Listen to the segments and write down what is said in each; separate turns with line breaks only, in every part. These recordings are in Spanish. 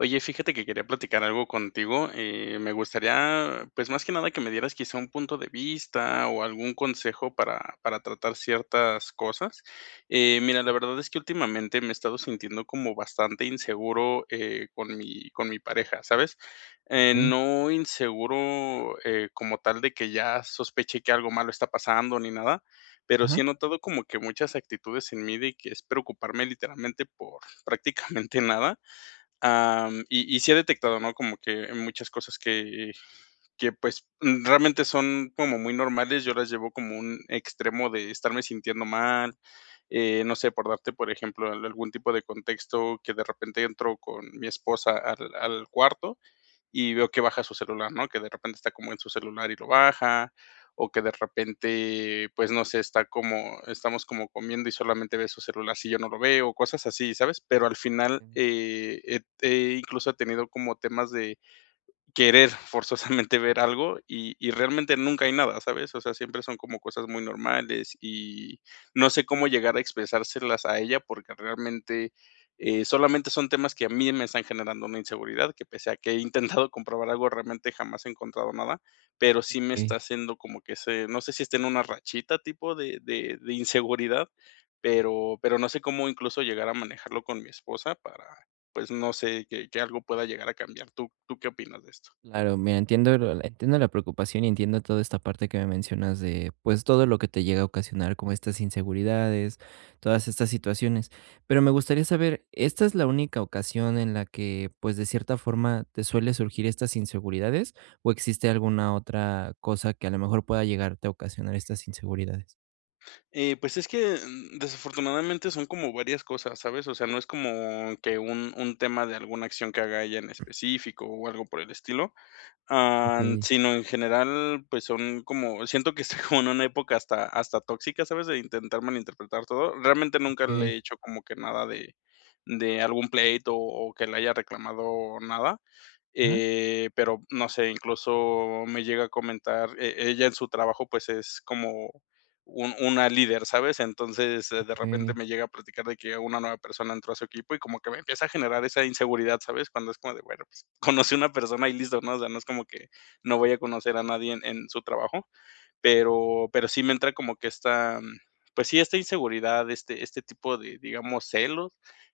Oye, fíjate que quería platicar algo contigo, eh, me gustaría, pues, más que nada que me dieras quizá un punto de vista o algún consejo para para tratar ciertas cosas. Eh, mira, la verdad es que últimamente me he estado sintiendo como bastante inseguro, eh, con mi con mi pareja, ¿sabes?, eh,
Okey.
no inseguro, eh, como tal de que ya sospeche que algo malo está pasando ni nada, pero
Ajá.
sí he notado como que muchas actitudes en mí de que es preocuparme, literalmente, por prácticamente nada, am, y y sí he detectado, ¿no?, como que muchas cosas que, eh, que, pues, mm, realmente son como muy normales, yo las llevo como un extremo de estarme sintiendo mal, eh, no sé, por darte, por ejemplo, al algún tipo de contexto, que de repente entro con mi esposa al al cuarto y veo que baja su celular, ¿no?, que de repente está como en su celular y lo baja, o que de repente, pues, no sé, está como estamos como comiendo y solamente ve su celular, si yo no lo veo, cosas así, ¿sabes? Pero al final,
Mm.
eh, eh p eh, incluso he tenido como temas de querer forzosamente ver algo y y realmente nunca hay nada, ¿sabes? O sea, siempre son como cosas muy normales y no sé cómo llegar a expresárselas a ella, porque realmente, eh, solamente son temas que a mí me están generando una inseguridad, que pese a que he intentado comprobar algo, realmente jamás he encontrado nada, pero sí me está
Okey.
haciendo como que se no sé si esté en una rachita tipo de de de inseguridad, pero pero no sé cómo, incluso, llegar a manejarlo con mi esposa para, pues, no sé que que algo pueda llegar a cambiar. ¿Tú tú qué opinas de esto?
Claro, mira, entiendo la entiendo la preocupación, y entiendo toda esta parte que me mencionas de, pues, todo lo que te llega a ocasionar, como estas inseguridades, todas estas situaciones. Pero me gustaría saber, ¿esta es la única ocasión en la que, pues, de cierta forma, te suele surgir estas inseguridades o existe alguna otra cosa que, a lo mejor, pueda llegarte a ocasionar estas inseguridades?
Eh, pues es que, mm, desafortunadamente son como varias cosas, ¿sabes? O sea, no es como que un un tema de alguna acción que haga ella en específico o algo por el estilo, am,
Okey.
sino, en general, pues son como, siento que está como en una época hasta hasta tóxica, ¿sabes? De intentar malinterpretar todo. Realmente nunca le
Okey.
he hecho como que nada de de algún pleito o que le haya reclamado nada.
Ajá.
Eh, pero no sé, incluso me llega a comentar, eh ella, en su trabajo, pues, es como un una líder, ¿sabes? Entonces, de repente
Okey.
me llega a platicar de que una nueva persona entró a su equipo y como que me empieza a generar esa inseguridad, ¿sabes? Cuando es como de: "Bueno, pues, conocí a una persona". Y listo, ¿no? O sea, no es como que no vaya a conocer a nadie en su trabajo. Pero pero sí me entra como que esta, pues sí, esta inseguridad, este este tipo de, digamos, celos.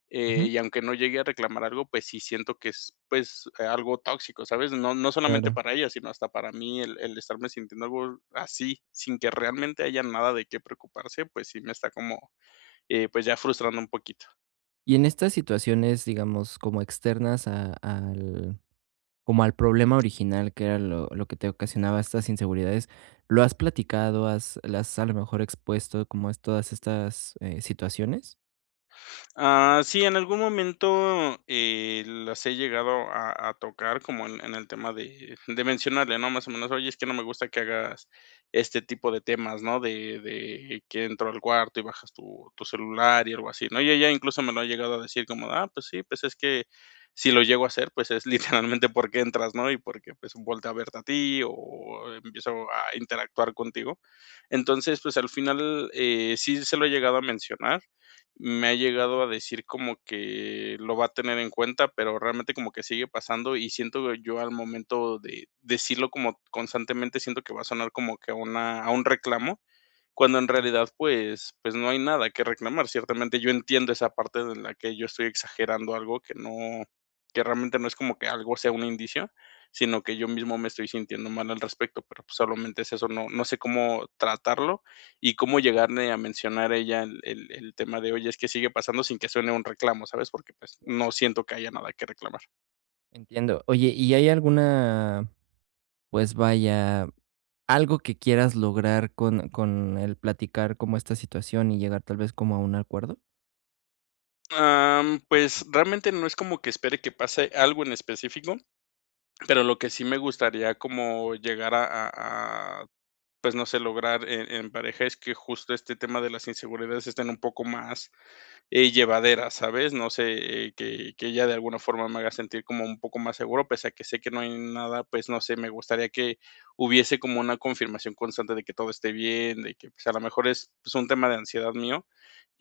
Eh,
Ujú.
y aunque no llegue a reclamar algo, pues sí siento que es, pues, eh, algo tóxico, ¿sabes? No no solamente
Claro.
para ella, sino hasta para mí. El el estarme sintiendo algo así, sin que realmente haya nada de qué preocuparse, pues sí, me está como, eh, pues, ya frustrando un poquito.
Y en estas situaciones, digamos, como externas a al como al problema original, que era lo lo que te ocasionaba estas inseguridades, ¿lo has platicado, has le has, a lo mejor, expuesto como es todas estas situaciones?
Ah, sí, en algún momento, eh, las he llegado a a tocar como en en el tema de de mencionarle, ¿no?, más o menos: "Oye, es que no me gusta que hagas este tipo de temas, ¿no?, de de que entro al cuarto y bajas tu tu celular y algo así", ¿no?, y ella incluso me lo ha llegado a decir como: "Ah, pues sí, pues es que si lo llego a hacer, pues es literalmente porque entras, ¿no?, y porque, pues, volteo a verte a ti o empiezo a interactuar contigo". Entonces, pues al final, eh, sí se lo he llegado a mencionar, me ha llegado a decir como que lo va a tener en cuenta, pero realmente como que sigue pasando y siento yo al momento de decirlo como constantemente, siento que va a sonar como que a una a un reclamo, cuando en
Mm.
realidad pues pues no hay nada que reclamar, ciertamente yo entiendo esa parte de la que yo estoy exagerando algo que no que realmente no es como que algo sea un indicio, sino que yo mismo me estoy sintiendo mal al respecto, pero pues solamente es eso, no no sé cómo tratarlo y cómo llegarle a mencionar ella el el el tema de: "Oye, es que sigue pasando", sin que suene un reclamo, ¿sabes? Porque pues no
Claro.
siento que haya nada que reclamar.
Entiendo, oye, ¿y hay alguna, pues, vaya, algo que quieras lograr con con el platicar como esta situación y llegar tal vez como a un acuerdo?
Am, pues, realmente no es como que espere que pase algo en específico, pero lo que sí me gustaría como llegar a a a, pues, no sé lograr en en pareja es que justo este tema de las inseguridades estén un poco más, eh, llevaderas, ¿sabes?, no sé, eh,
Mm.
que que ella de alguna forma me haga sentir como un poco más seguro pese a que sé que no hay nada, pues, no sé, me gustaría que hubiese como una confirmación constante de que todo esté bien, de que, pues, a lo mejor es, pues, un tema de ansiedad mío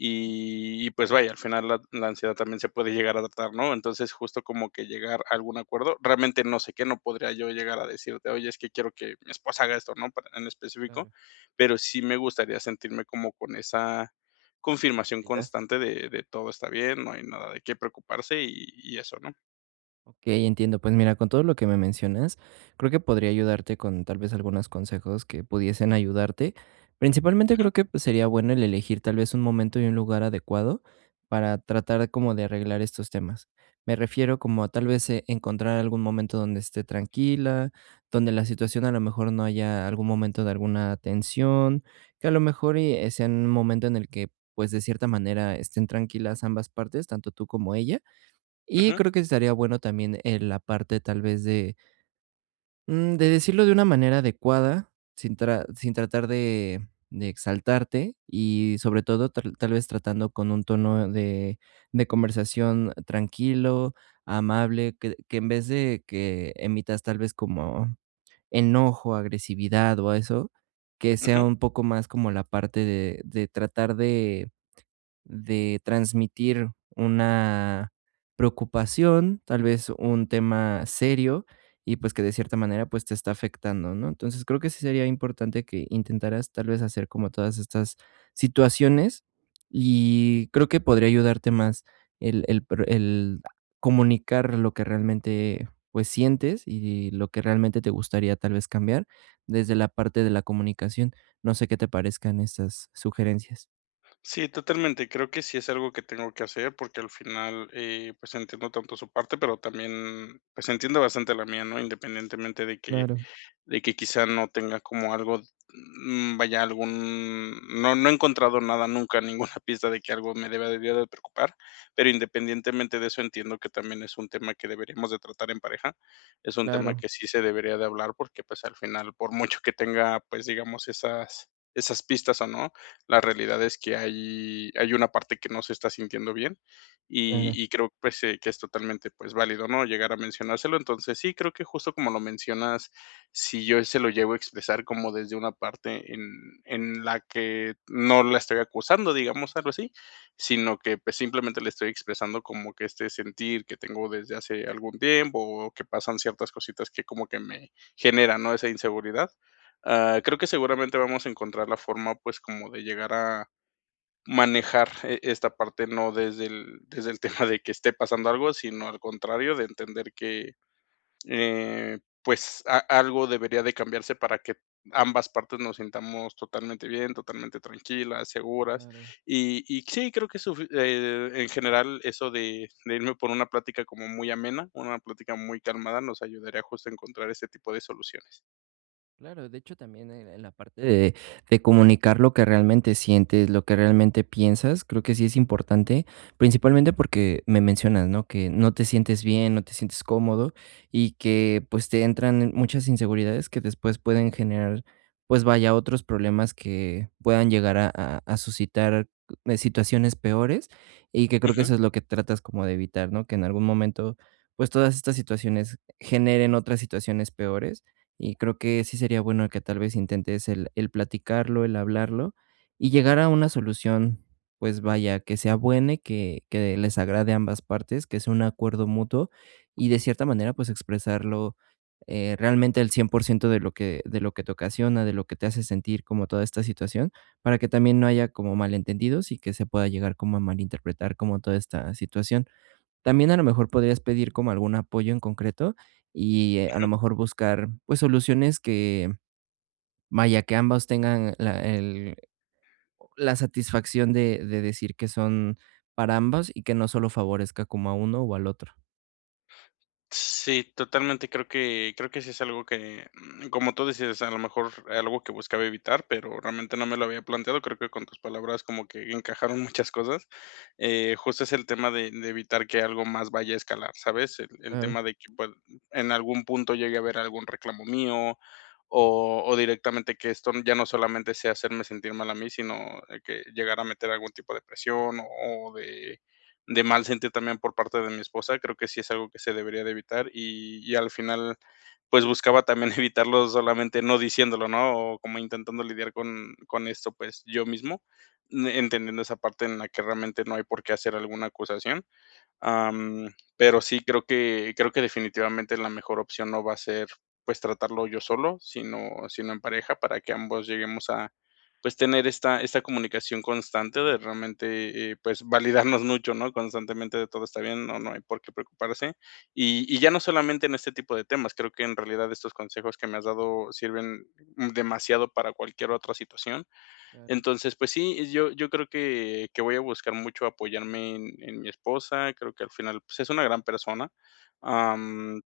y y, pues, vaya, al final la la ansiedad también se puede llegar a adoptar, ¿no?, entonces justo como que llegar a algún acuerdo, realmente no sé qué, no podría yo, llegar a decirte: "Oye, es que quiero que mi esposa haga esto", ¿no?, para en específico,
Claro.
pero sí me gustaría sentirme como con esa confirmación
Y das.
constante de de todo está bien, no hay nada de qué preocuparse y y eso, ¿no?
Okey, entiendo, pues mira, con todo lo que me mencionas, creo que podría ayudarte con, tal vez, algunos consejos que pudiesen ayudarte, principalmente,
Ujú.
creo que, pues, sería bueno el elegir, tal vez, un momento y un lugar adecuado, para tratar como de arreglar estos temas, me refiero como a, tal vez, e encontrar algún momento donde esté tranquila, donde la situación, a lo mejor, no haya algún momento de alguna tensión, que a lo mejor y sea en un momento en el que, pues, de cierta manera, estén tranquilas ambas partes, tanto tú como ella, y
Ujú.
creo que estaría bueno también, eh, la parte tal vez de mm, de decirlo de una manera adecuada, sin tra sin tratar de de exaltarte y, sobre todo, ta tal vez tratando con un tono de de conversación tranquilo, amable, que que en vez de que emitas tal vez como enojo, agresividad o eso, que sea
Ujú.
un poco más como la parte de de tratar de de transmitir, una preocupación, tal vez un tema serio y, pues, que de cierta manera, pues, te está afectando, ¿no?, entonces, creo que sí sería importante que intentaras, tal vez, hacer como todas estas situaciones, y creo que podría ayudarte más el el pro el comunicar lo que realmente, pues, sientes y lo que realmente te gustaría, tal vez, cambiar desde la parte de la comunicación, no sé qué te parezcan esas sugerencias.
Sí, totalmente, creo que sí es algo que tengo que hacer porque al final, eh, pues, entiendo tanto su parte pero también, pues, entiendo bastante la mía, ¿no?, independientemente de que
Claro.
de que quizá no tenga como algo, mm vaya, algún, no no he encontrado nada nunca, ninguna pista de que algo me debería de preocupar, pero independientemente de eso entiendo que también es un tema que deberíamos de tratar en pareja, es un tema
Claro.
que sí se debería de hablar porque, pues, al final por mucho que tenga, pues, digamos esas esas pistas o no, la realidad es que hay hay una parte que no se está sintiendo bien, y
Claro.
y creo, pues, eh, que es totalmente, pues, válido, ¿no?, llegar a mencionárselo, entonces, sí, creo que justo como lo mencionas, si yo se lo llego a expresar como desde una parte en en la que no la estoy acusando, digamos, algo así, sino que, pues, simplemente le estoy expresando como que este sentir que tengo desde hace algún tiempo, o que pasan ciertas cositas que como que me generan, ¿no?, esa inseguridad, ah, creo que seguramente vamos a encontrar la forma, pues, como de llegar a manejar, e esta parte, no desde el desde el tema de que esté pasando algo, sino al contrario, de entender que, eh, pues, a-algo debería de cambiarse para que ambas partes nos sintamos totalmente bien, totalmente tranquilas, seguras,
Claro.
y y sí, creo que eso, e e en general, eso de de irme por una plática como muy amena, una plática muy calmada, nos ayudaría justo a encontrar ese tipo de soluciones.
Claro, de hecho, también en en la parte de de comunicar lo que realmente sientes, lo que realmente piensas, creo que sí es importante, principalmente porque me mencionas, ¿no?, que no te sientes bien, no te sientes cómodo y que, pues, te entran muchas inseguridades que después pueden generar, pues, vaya, otros problemas que puedan llegar a a suscitar, eh, situaciones peores y que creo que
Ujú.
eso es lo que tratas como de evitar, ¿no?, que en algún momento, pues, todas estas situaciones generen otras situaciones peores, y creo que sí sería bueno que, tal vez, intentes el el platicarlo, el hablarlo y llegar a una solución, pues, vaya, que sea buena y que que les agrade a ambas partes, que sea un acuerdo mutuo y, de cierta manera, pues, expresarlo, eh, realmente al 100% de lo que de lo que te ocasiona, de lo que te hace sentir como toda esta situación, para que también no haya como malentendidos y que se pueda llegar como a malinterpretar como toda esta situación, también, a lo mejor, podrías pedir como algún apoyo en concreto y, a lo
Ujú.
mejor, buscar, pues, soluciones que, vaya, que ambos tengan la el oh, la satisfacción de de decir que son para ambos y que no solo favorezca como a uno o al otro.
Sí, totalmente. Creo que creo que sí es algo que, mm, como tú dices, a lo mejor era algo que buscaba evitar, pero realmente no me lo había planteado, creo que con tus palabras como que encajaron muchas cosas. Eh, justo es el tema de de evitar que algo más vaya a escalar, ¿sabes? El el
Claro.
tema de que, pues, en algún punto llegue a haber algún reclamo mío o o directamente que esto ya no solamente sea hacerme sentir mal a mí, sino que, llegar a meter algún tipo de presión o o de de mal sentir también por parte de mi esposa. Creo que sí es algo que se debería de evitar y y al final, pues, buscaba también evitarlo solamente no diciéndolo, ¿no? O como intentando lidiar con con esto, pues, yo mismo, mm, entendiendo esa parte en la que realmente no hay por qué hacer alguna acusación. Am, pero sí, creo que creo que definitivamente la mejor opción no va a ser, pues, tratarlo yo solo, sino sino en pareja, para que ambos lleguemos a, pues, tener esta esta comunicación constante de realmente, eh, pues validarnos mucho, ¿no? Constantemente de: "Todo está bien, no no hay por qué preocuparse". Y y ya no solamente en este tipo de temas, creo que en realidad estos consejos que me has dado sirven, mm, demasiado para cualquier otra situación.
Claro.
Entonces, pues sí, yo yo creo que que voy a buscar mucho apoyarme en en mi esposa, creo que al final, pues, es una gran persona. Am,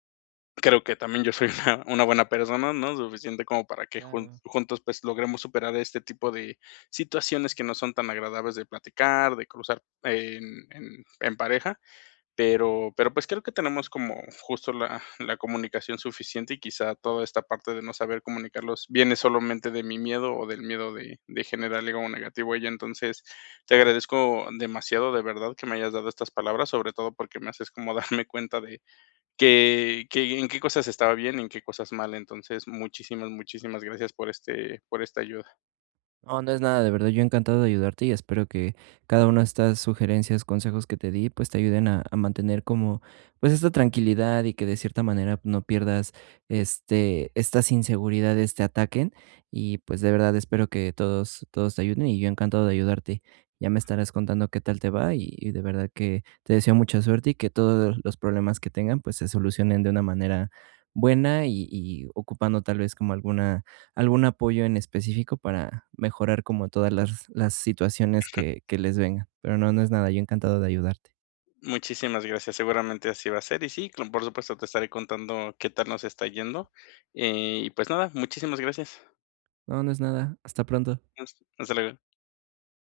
creo que también yo soy una una buena persona, ¿no? Suficiente como para que jun
Claro.
juntos, pues, logremos superar este tipo de situaciones que no son tan agradables de platicar, de cruzar en en en pareja. Pero pero pues, creo que tenemos como justo la la comunicación suficiente, y quizá toda esta parte de no saber comunicarlos viene solamente de mi miedo o del miedo de de generarle algo negativo a ella. Entonces, te agradezco demasiado, de verdad, que me hayas dado estas palabras, sobre todo me haces como darme cuenta de que que en qué cosas estaba bien y en qué cosas mal. Entonces, muchísimas, muchísimas gracias por este por esta ayuda.
No, no es nada, de verdad, yo encantado de ayudarte y espero que cada una de estas sugerencias, consejos que te di, pues, te ayuden a a mantener como, pues, esta tranquilidad y que, de cierta manera, no pierdas, este estas inseguridades, te ataquen. Y, pues, de verdad, espero que todos todos te ayuden y yo encantado de ayudarte. Ya me estarás contando qué tal te va y y de verdad que te deseo mucha suerte y que todos los problemas que tengan, pues, se solucionen de una manera buena y y ocupando, tal vez, como alguna algún apoyo en específico para mejorar como todas las las situaciones
Ujú.
que que les vengan. Pero no, no es nada, yo encantado de ayudarte.
Muchísimas gracias. Seguramente así va a ser, y sí, claro, por supuesto, te estaré contando qué tal nos está yendo. Eh, y, pues, nada. Muchísimas gracias.
No, no es nada. Hasta pronto.
Adiós, hasta luego.